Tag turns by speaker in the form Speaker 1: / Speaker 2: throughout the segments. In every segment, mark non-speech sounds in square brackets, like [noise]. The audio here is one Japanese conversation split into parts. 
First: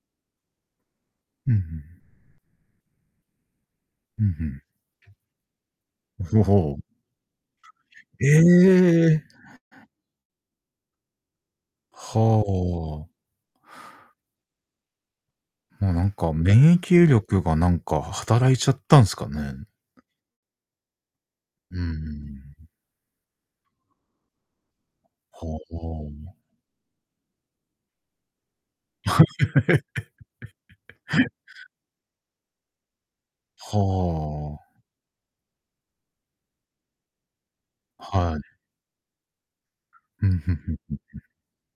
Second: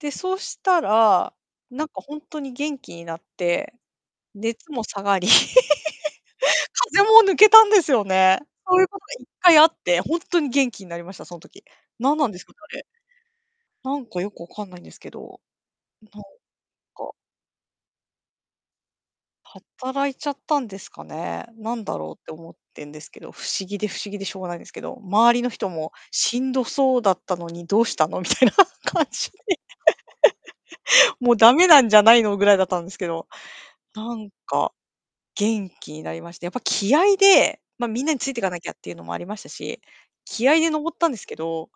Speaker 1: で、そしたら、
Speaker 2: うんう
Speaker 1: なんか
Speaker 2: ん。
Speaker 1: ほんとに元気になって、
Speaker 2: ふんふん。
Speaker 1: 熱も下がり、
Speaker 2: ほう
Speaker 1: [laughs] 風
Speaker 2: ほ
Speaker 1: 邪も抜けたんですよ
Speaker 2: う。[unintelligible]
Speaker 1: ね。そういうことが
Speaker 2: え
Speaker 1: い
Speaker 2: え。
Speaker 1: っかいあって、ほんとに元気になりました、その時。何なんですかね、あれ。
Speaker 2: は。
Speaker 1: なんかよくわかんないんですけど。
Speaker 2: もうな
Speaker 1: な
Speaker 2: ん
Speaker 1: ん
Speaker 2: か、免疫
Speaker 1: か。
Speaker 2: 力がなんか働いちゃったんすかね。
Speaker 1: 働いちゃったんですかね。な
Speaker 2: うんう
Speaker 1: ん
Speaker 2: んう
Speaker 1: だろうって思っ
Speaker 2: ん。
Speaker 1: てんですけど、不思議で、不思議でしょうがないんですけど。周りの
Speaker 2: ほう
Speaker 1: 人も
Speaker 2: ほう。
Speaker 1: 「しんどそうだったのにどうしたの？」みたいな感じで。もう駄目
Speaker 2: [laughs]
Speaker 1: なんじゃないの、ぐらいだったんですけど。なん
Speaker 2: はあ。
Speaker 1: か、元気になりまして、やっぱ気合いで、ま、皆につい
Speaker 2: は
Speaker 1: てい
Speaker 2: い。
Speaker 1: かなきゃっていうのもありましたし、
Speaker 2: ふんふん
Speaker 1: 気
Speaker 2: ふ
Speaker 1: 合
Speaker 2: ん
Speaker 1: いで
Speaker 2: ふん
Speaker 1: 登ったん
Speaker 2: ふ
Speaker 1: で
Speaker 2: ん。
Speaker 1: すけど、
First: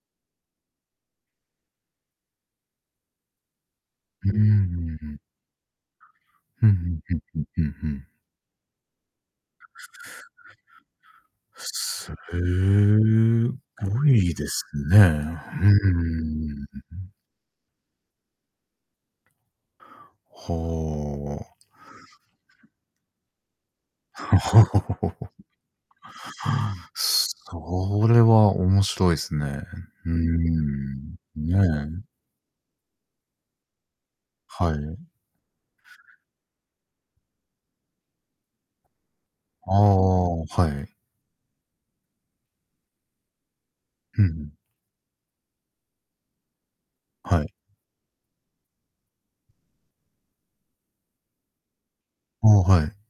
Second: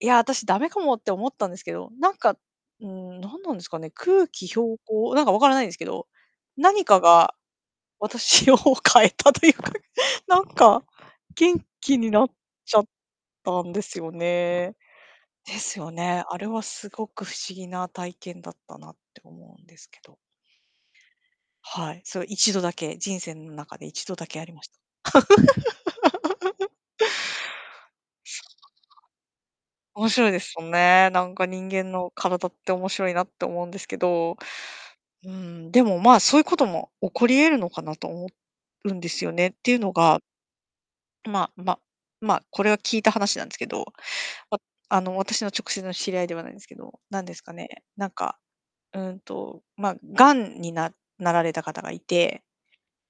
Speaker 1: やあ、私駄目かもって思ったんですけど、なんか、ん、何なんですかね、空
Speaker 2: ふーん、うん
Speaker 1: 気標
Speaker 2: うんう
Speaker 1: 高、
Speaker 2: ん。
Speaker 1: なんか分からないんですけど、
Speaker 2: ふん
Speaker 1: 何
Speaker 2: ふ
Speaker 1: か
Speaker 2: んふん
Speaker 1: が、
Speaker 2: ふんふんふん。
Speaker 1: 私を変えたというか、なんか、元気に
Speaker 2: すへ
Speaker 1: なっちゃったんで
Speaker 2: え
Speaker 1: す
Speaker 2: ご
Speaker 1: よ
Speaker 2: いです
Speaker 1: ね。
Speaker 2: ね。
Speaker 1: で
Speaker 2: ふう
Speaker 1: すよね。あれはす
Speaker 2: ー
Speaker 1: ご
Speaker 2: ん。
Speaker 1: く不思議な体験だったなって思うんですけど。
Speaker 2: ほ。
Speaker 1: はい、そう1度だけ、人生の中で1度だけありました。
Speaker 2: [chuckles]
Speaker 1: [laughs]
Speaker 2: それ
Speaker 1: そうそ
Speaker 2: は面白いすね。
Speaker 1: う。面
Speaker 2: うー
Speaker 1: 白いですもんね。
Speaker 2: ん。
Speaker 1: なんか人間
Speaker 2: ねえ。
Speaker 1: の体って面白いなって思うんですけど。
Speaker 2: はい。
Speaker 1: うーん、でも、ま、そういうことも起こり得るのかなと思うんですよね。って
Speaker 2: あ
Speaker 1: いうのが
Speaker 2: あ、はい。
Speaker 1: ままま、これは聞いた話なんですけど、
Speaker 2: ふんふん。
Speaker 1: わあの、私の直接の知り合いではないんですけど、なんです
Speaker 2: はい。
Speaker 1: かね、なんか、うーんと、ま、がんにななられた方がいて
Speaker 2: ああ、はい。